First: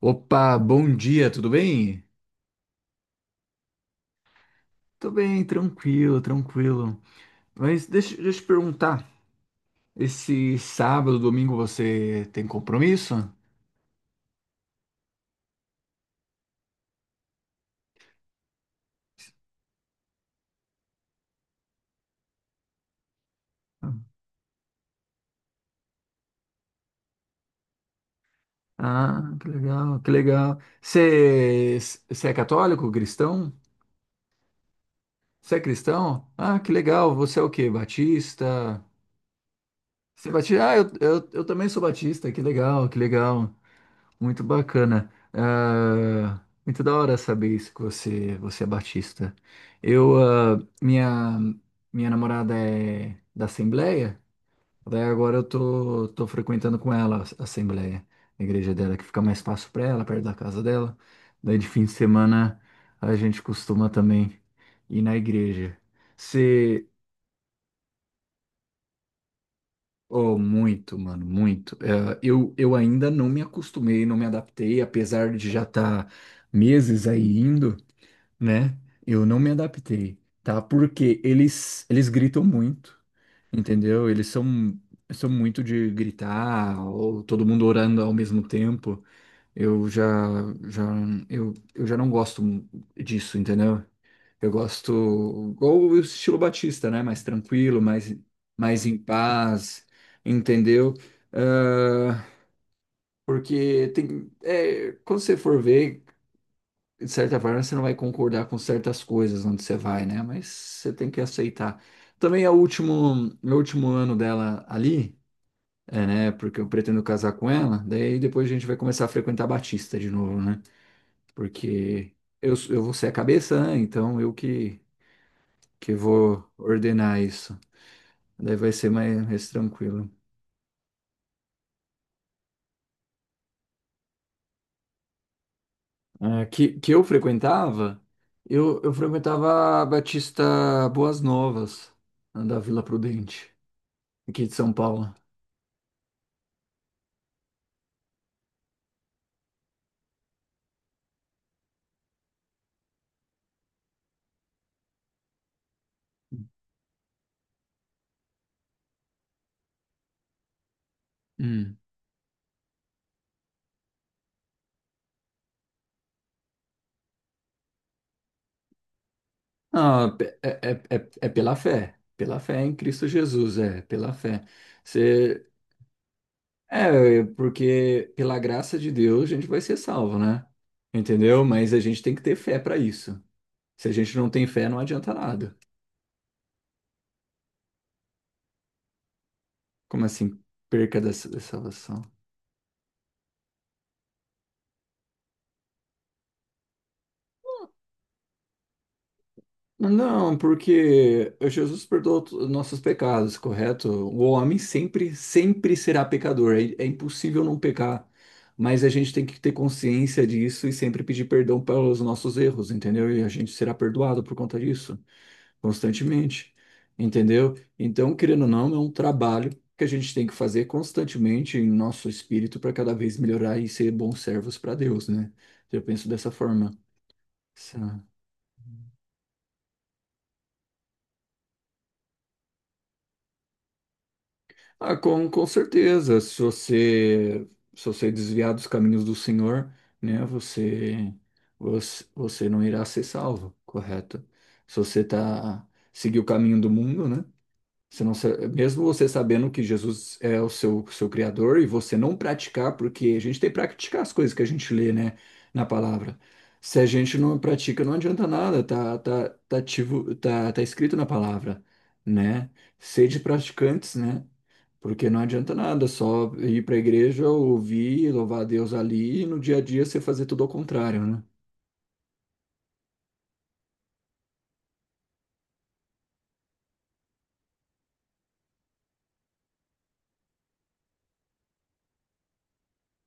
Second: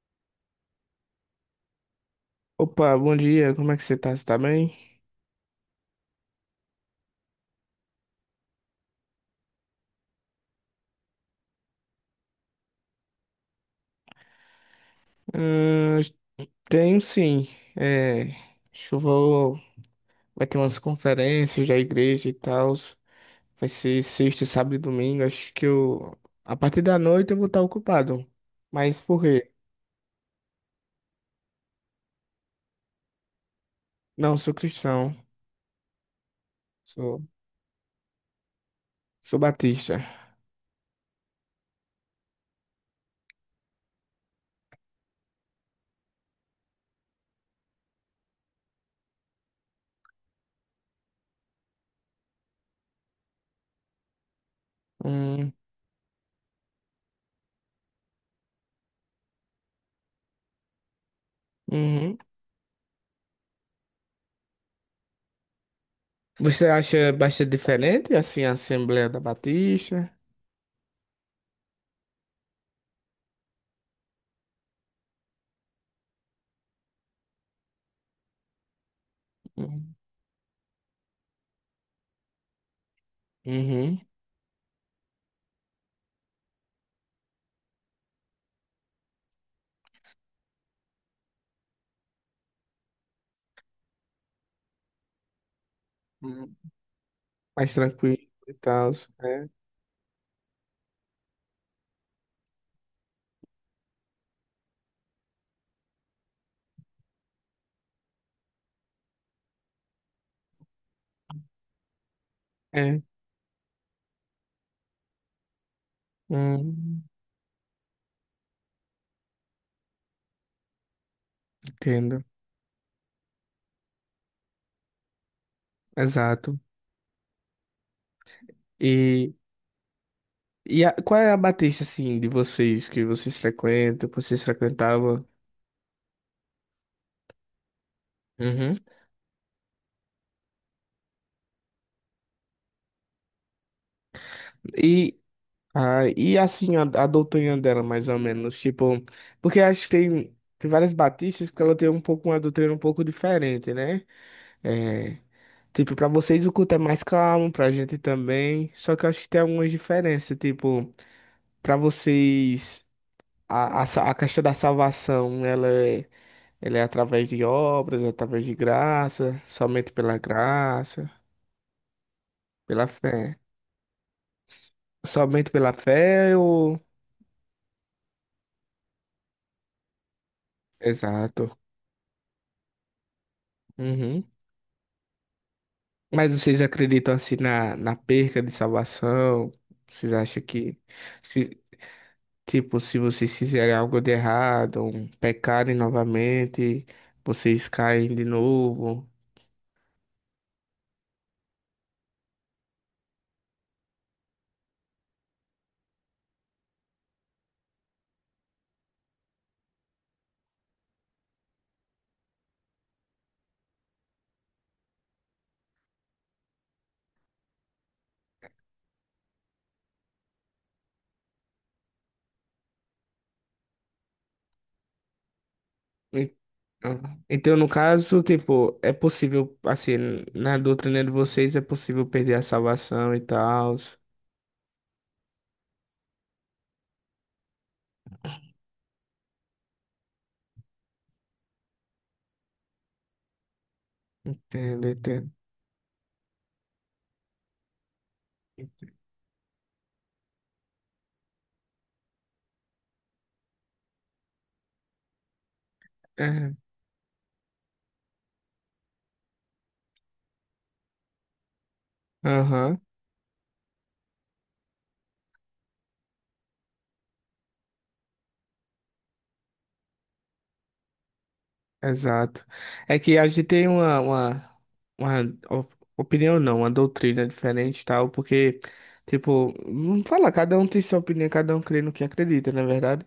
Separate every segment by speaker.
Speaker 1: Opa, bom dia, tudo bem?
Speaker 2: Opa, bom dia, como é que você tá? Você tá bem?
Speaker 1: Tô bem, tranquilo, tranquilo. Mas deixa eu te perguntar, esse sábado, domingo você tem compromisso?
Speaker 2: Ahn, tenho sim. É, acho que eu vou. Vai ter umas conferências da igreja e tal. Vai ser sexta, sábado e domingo. Acho que eu. A partir da noite eu vou estar ocupado. Mas por
Speaker 1: Ah, que
Speaker 2: quê?
Speaker 1: legal, que legal. Você é católico, cristão?
Speaker 2: Não, sou cristão.
Speaker 1: Você é cristão? Ah, que legal,
Speaker 2: Sou,
Speaker 1: você é o quê? Batista?
Speaker 2: sou batista.
Speaker 1: Você é batista? Ah, eu também sou batista, que legal, que legal. Muito bacana. Ah, muito da hora saber isso que você é batista. Eu, ah, minha, Minha namorada é da Assembleia, daí agora eu
Speaker 2: Hum,
Speaker 1: tô, tô frequentando com ela a Assembleia, a igreja dela, que fica mais fácil para ela, perto da casa dela. Daí de fim de
Speaker 2: uhum.
Speaker 1: semana a gente costuma também ir na igreja.
Speaker 2: Você acha bastante diferente, assim, a Assembleia da Batista?
Speaker 1: Oh, muito, mano, muito. Eu ainda não me acostumei, não me adaptei, apesar de já estar meses aí indo, né? Eu não me
Speaker 2: Hum,
Speaker 1: adaptei, tá? Porque eles gritam muito,
Speaker 2: Uhum.
Speaker 1: entendeu? Eles são muito de gritar, ou todo mundo orando ao mesmo tempo. Eu já, já, eu já não gosto disso, entendeu? Eu gosto, ou o estilo
Speaker 2: Hum,
Speaker 1: Batista, né?
Speaker 2: mais tranquilo e
Speaker 1: Mais
Speaker 2: tal.
Speaker 1: em paz, entendeu? Ah, porque tem, é, quando você for ver, de certa forma, você não vai concordar com certas coisas onde você vai, né? Mas você tem que aceitar. Também
Speaker 2: É. É.
Speaker 1: é o último ano dela ali, é, né? Porque eu
Speaker 2: Hum.
Speaker 1: pretendo casar com ela, daí depois a gente vai começar a frequentar Batista de novo, né? Porque
Speaker 2: Entendo,
Speaker 1: eu, eu vou ser a cabeça, né? Então eu que. Que eu vou
Speaker 2: exato.
Speaker 1: ordenar isso. Daí vai ser mais,
Speaker 2: E,
Speaker 1: mais tranquilo.
Speaker 2: Qual é a Batista, assim, de vocês, que vocês frequentam, que vocês frequentavam?
Speaker 1: Ah, que
Speaker 2: Uhum.
Speaker 1: eu frequentava a Batista Boas Novas, da Vila Prudente, aqui de São Paulo.
Speaker 2: E, e assim, a doutrina dela, mais ou menos, tipo, porque acho que tem, tem várias batistas que ela tem um pouco, uma doutrina um pouco diferente, né? É, tipo, pra vocês o culto é mais calmo, pra gente também, só que eu acho que tem algumas diferenças, tipo,
Speaker 1: Hum.
Speaker 2: pra vocês, a questão da salvação, ela é. Ele é através de obras, através de graça, somente
Speaker 1: Ah,
Speaker 2: pela
Speaker 1: pe- é,
Speaker 2: graça,
Speaker 1: é pela fé em
Speaker 2: pela
Speaker 1: Cristo
Speaker 2: fé.
Speaker 1: Jesus, é, pela fé. Você,
Speaker 2: Somente pela fé ou...
Speaker 1: é, porque pela graça de Deus a gente vai ser salvo, né? Entendeu?
Speaker 2: Exato.
Speaker 1: Mas a gente tem que ter fé para isso. Se a gente
Speaker 2: Uhum.
Speaker 1: não tem fé, não adianta nada.
Speaker 2: Mas vocês acreditam assim na perca de salvação?
Speaker 1: Como
Speaker 2: Vocês
Speaker 1: assim,
Speaker 2: acham que,
Speaker 1: perca da
Speaker 2: se,
Speaker 1: salvação?
Speaker 2: tipo, se vocês fizerem algo de errado, um, pecarem novamente, vocês caem de novo?
Speaker 1: Não, porque Jesus perdoou to- nossos pecados, correto? O homem sempre, sempre será pecador. É, é impossível não pecar. Mas a gente tem que ter consciência disso e sempre pedir perdão pelos nossos erros, entendeu? E a gente será perdoado por conta disso, constantemente, entendeu? Então, querendo ou não, é um trabalho que a gente tem que fazer constantemente em nosso espírito para cada vez melhorar e ser bons servos para Deus, né? Eu penso dessa
Speaker 2: E-
Speaker 1: forma.
Speaker 2: Então, no caso, tipo, é possível, assim, na doutrina de vocês é possível perder a salvação e tal.
Speaker 1: Ah, com certeza. Se você desviar dos caminhos do Senhor, né, você não irá ser salvo, correto? Se
Speaker 2: Entendo,
Speaker 1: você
Speaker 2: entendo.
Speaker 1: tá, seguir o caminho do mundo, né? Você não, sa- mesmo você sabendo que Jesus é o seu, seu criador e você não praticar, porque a gente tem que praticar as coisas que a gente lê, né, na palavra.
Speaker 2: É,
Speaker 1: Se a gente não pratica, não adianta nada, ativo, tá escrito na palavra, né?
Speaker 2: aham,
Speaker 1: Sede praticantes, né? Porque não adianta nada só ir para a igreja, ouvir, louvar a Deus ali e no dia a dia você fazer tudo ao contrário, né?
Speaker 2: exato. É que a gente tem uma opinião, não, uma doutrina diferente e tal, porque, tipo, não fala, cada um tem sua opinião, cada um crê no que acredita, não é verdade?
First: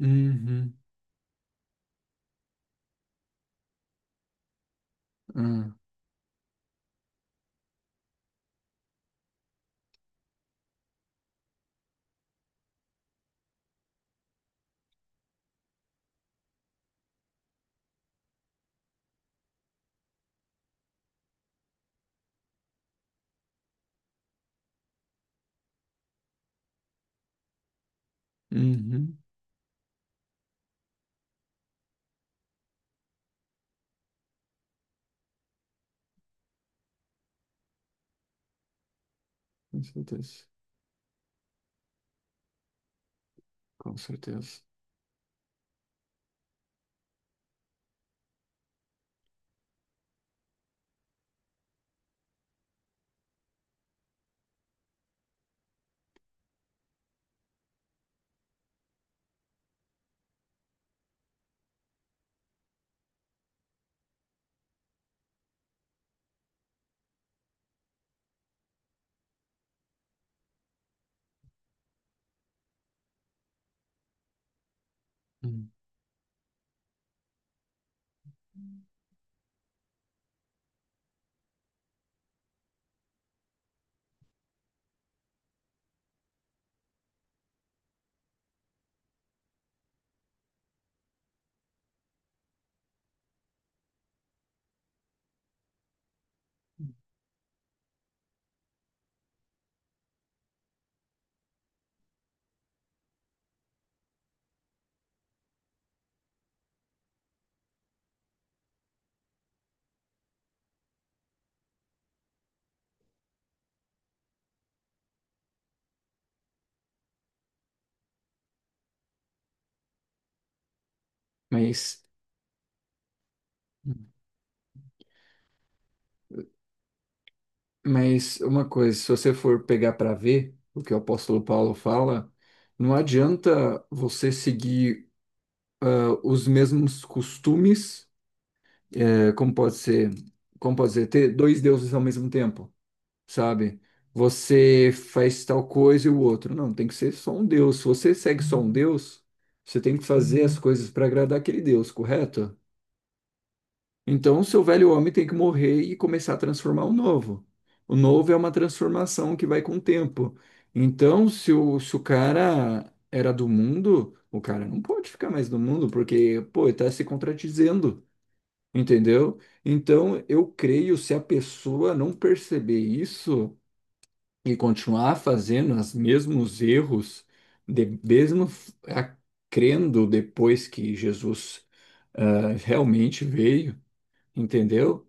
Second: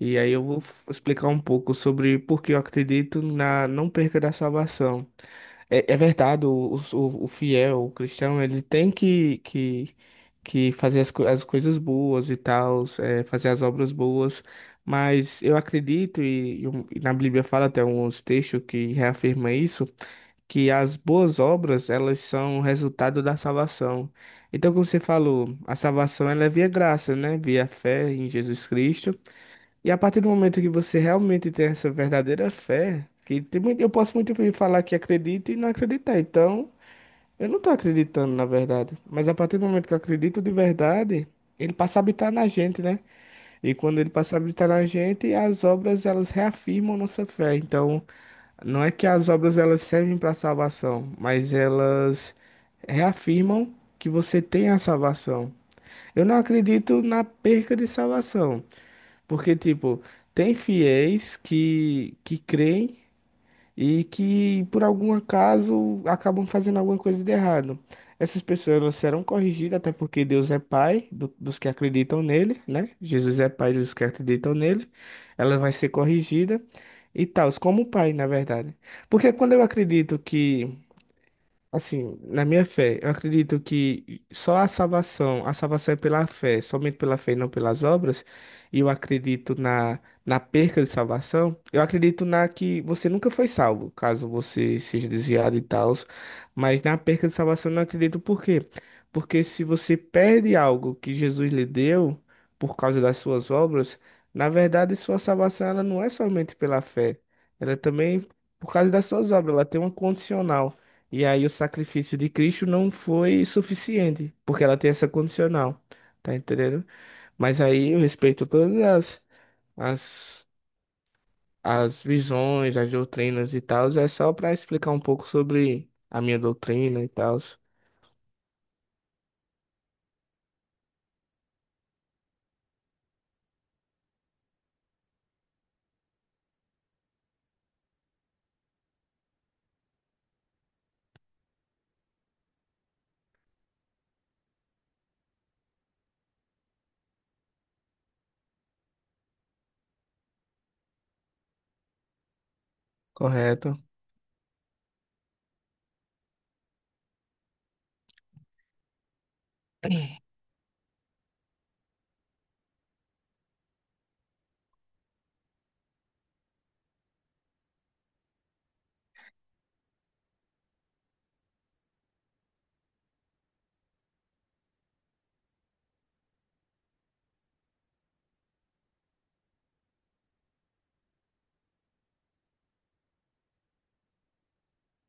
Speaker 2: E aí eu vou
Speaker 1: Uhum.
Speaker 2: explicar um pouco sobre por que eu acredito na não perca da salvação.
Speaker 1: ah,
Speaker 2: É, é verdade, o fiel, o cristão, ele tem que fazer as coisas boas e tal, é, fazer as obras boas, mas eu acredito, e na Bíblia fala até uns textos que reafirma isso, que as boas obras, elas são resultado da salvação. Então, como você falou, a salvação ela é via graça, né? Via fé em Jesus Cristo.
Speaker 1: Uhum.
Speaker 2: E a partir do momento que você realmente tem essa verdadeira fé, que tem muito, eu posso muito bem falar que acredito e não acreditar. Então, eu não estou acreditando na verdade. Mas a partir do
Speaker 1: Com
Speaker 2: momento que eu acredito
Speaker 1: certeza.
Speaker 2: de verdade, ele passa a habitar na gente, né? E
Speaker 1: Com
Speaker 2: quando ele passa a
Speaker 1: certeza.
Speaker 2: habitar na gente, as obras elas reafirmam nossa fé. Então, não é que as obras elas servem para salvação, mas elas reafirmam que você tem a salvação. Eu não acredito na perca de salvação. Porque, tipo, tem fiéis que creem e que, por algum acaso, acabam fazendo alguma coisa de errado. Essas pessoas elas serão corrigidas, até porque Deus é Pai dos que acreditam nele, né? Jesus é Pai dos que acreditam nele. Ela
Speaker 1: Hum.
Speaker 2: vai ser corrigida e tal, como Pai, na verdade. Porque quando eu acredito que. Assim, na minha fé, eu acredito que só a salvação é pela fé, somente pela fé e não pelas obras. E eu acredito na perca de salvação. Eu acredito na que você nunca foi salvo, caso você seja desviado e tal. Mas na perca de salvação eu não acredito por quê? Porque se você perde algo que Jesus lhe deu por causa das suas obras, na verdade sua salvação ela não é somente pela fé, ela é também por causa das suas obras, ela tem uma condicional. E aí o sacrifício de Cristo não foi suficiente, porque ela tem essa condicional, tá entendendo? Mas aí eu respeito todas as, as
Speaker 1: Mas.
Speaker 2: visões, as doutrinas e tal, é só para explicar um pouco sobre a minha doutrina e tal.
Speaker 1: Mas uma coisa, se você for pegar para ver o que o apóstolo Paulo fala, não adianta você seguir os mesmos costumes, eh, como pode ser, como pode ser, ter dois deuses ao mesmo tempo, sabe? Você faz tal coisa e o outro. Não, tem que ser só um Deus. Se você segue só um Deus, você tem que fazer as coisas para agradar aquele Deus, correto?
Speaker 2: Correto?
Speaker 1: Então, o seu velho homem tem que morrer e começar a transformar o novo. O novo é uma transformação que vai com o tempo. Então, se o cara era do mundo, o cara não pode ficar mais no mundo, porque, pô, ele tá se contradizendo, entendeu? Então, eu creio, se a pessoa não perceber isso e continuar fazendo os mesmos erros, de, mesmo f- a- crendo depois que Jesus realmente veio, entendeu?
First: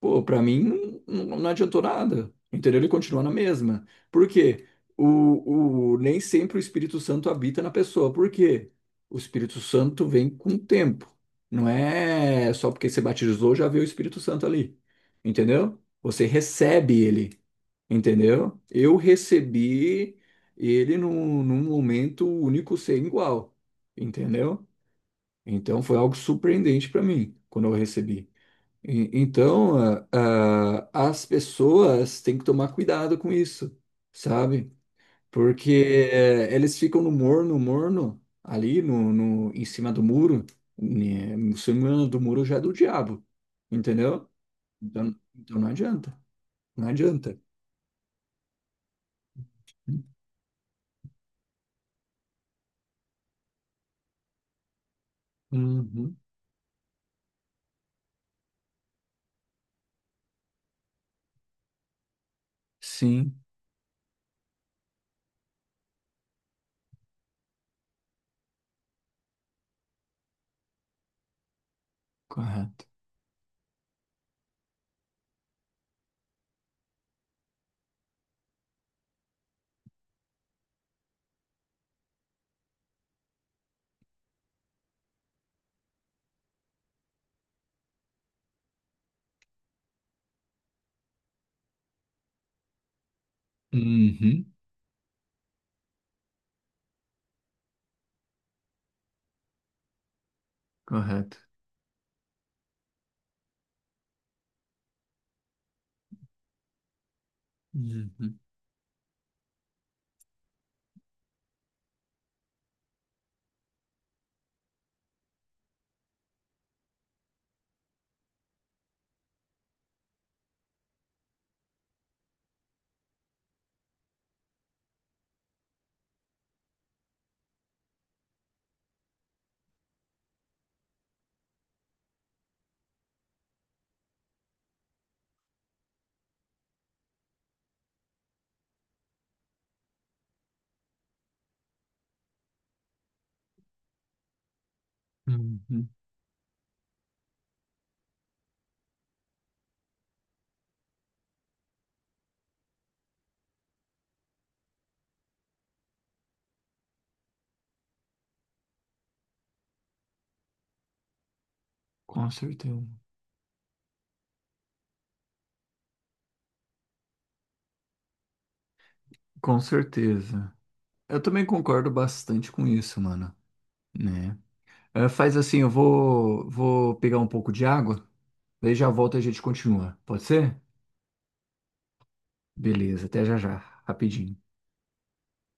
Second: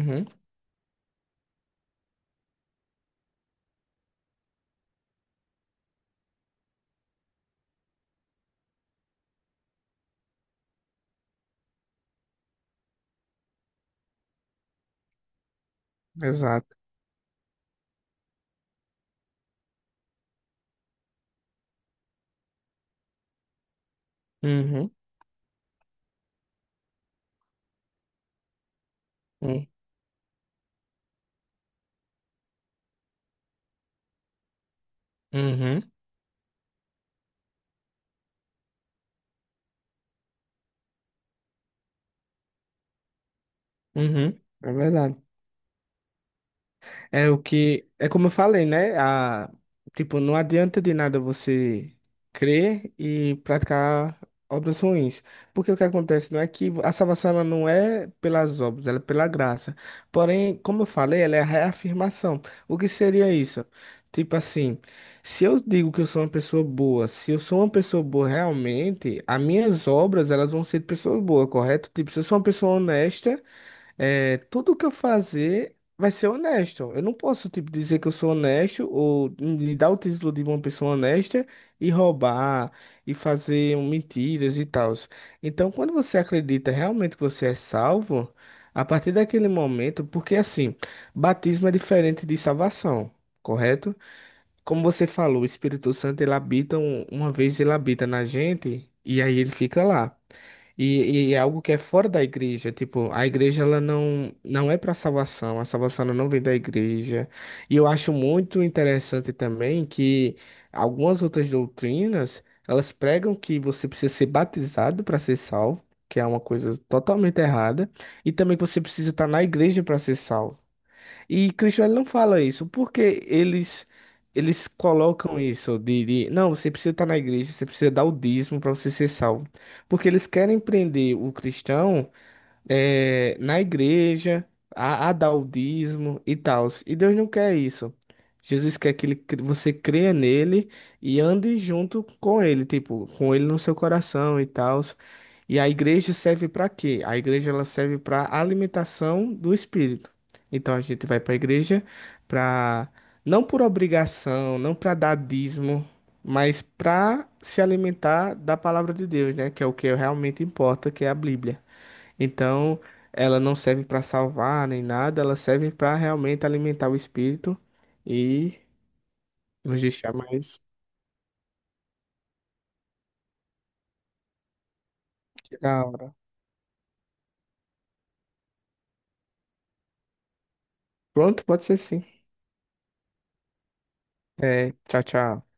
Speaker 1: Pô, pra mim não adiantou nada, entendeu? Ele continua na mesma. Por quê? Nem sempre o Espírito Santo habita na pessoa. Por quê? O Espírito Santo vem com o tempo. Não é só porque você batizou já veio o Espírito Santo ali, entendeu? Você
Speaker 2: exato.
Speaker 1: recebe ele, entendeu? Eu recebi ele num momento único sem igual, entendeu?
Speaker 2: Uhum,
Speaker 1: Então foi algo surpreendente pra mim quando eu recebi.
Speaker 2: uhum,
Speaker 1: Então, as pessoas têm que tomar cuidado com isso, sabe? Porque
Speaker 2: uhum,
Speaker 1: eles ficam no morno, morno, ali no, no, em cima do muro, né? Em cima do muro já é do diabo, entendeu?
Speaker 2: uhum, é
Speaker 1: Então,
Speaker 2: verdade.
Speaker 1: não
Speaker 2: É
Speaker 1: adianta.
Speaker 2: o que. É como eu falei, né? A, tipo, não adianta de nada você crer e praticar obras ruins. Porque o que
Speaker 1: Uhum.
Speaker 2: acontece não é que a salvação ela não é pelas obras, ela é pela graça. Porém, como eu falei, ela é a reafirmação. O que seria
Speaker 1: Sim,
Speaker 2: isso? Tipo assim, se eu digo que eu sou uma pessoa boa, se eu sou uma pessoa boa realmente, as minhas obras elas vão ser de pessoas boas, correto? Tipo, se eu sou uma pessoa
Speaker 1: correto.
Speaker 2: honesta. É, tudo que eu fazer vai ser honesto. Eu não posso, tipo, dizer que eu sou honesto ou me dar o título de uma pessoa honesta e roubar e fazer mentiras e tal. Então, quando você acredita realmente que você é salvo, a partir daquele momento, porque assim, batismo é diferente de salvação, correto?
Speaker 1: Uhum.
Speaker 2: Como você falou, o Espírito Santo ele habita uma vez ele habita na gente e aí ele fica lá. E
Speaker 1: Correto.
Speaker 2: é algo que é fora da igreja, tipo, a igreja ela não, não é para salvação, a salvação ela não vem da igreja. E eu acho
Speaker 1: Uhum.
Speaker 2: muito interessante também que algumas outras doutrinas, elas pregam que você precisa ser batizado para ser salvo, que é uma coisa totalmente errada, e também que você precisa estar na igreja para ser salvo. E Cristo ele não fala isso, porque eles colocam isso não, você precisa estar na igreja, você precisa dar o dízimo para você ser salvo. Porque eles querem prender o cristão é, na igreja, a dar o dízimo e tal. E Deus não quer isso. Jesus quer que ele você creia nele e ande junto com ele, tipo, com ele no seu coração e tal. E a
Speaker 1: Uhum.
Speaker 2: igreja serve para quê? A igreja ela serve para alimentação do espírito. Então a gente vai para a igreja para não por obrigação, não para dar dízimo, mas para se alimentar da palavra de Deus, né? Que é o que realmente importa, que é a Bíblia.
Speaker 1: Com
Speaker 2: Então,
Speaker 1: certeza.
Speaker 2: ela não serve para salvar nem nada, ela serve para realmente alimentar o espírito e
Speaker 1: Com
Speaker 2: nos deixar
Speaker 1: certeza.
Speaker 2: mais
Speaker 1: Eu também concordo bastante com isso, mano, né? Eh, faz assim, eu
Speaker 2: da hora.
Speaker 1: vou, vou pegar um pouco de água, daí já volto e a gente continua. Pode ser?
Speaker 2: Pronto, pode ser sim.
Speaker 1: Beleza, até já já, rapidinho.
Speaker 2: É, tchau, tchau.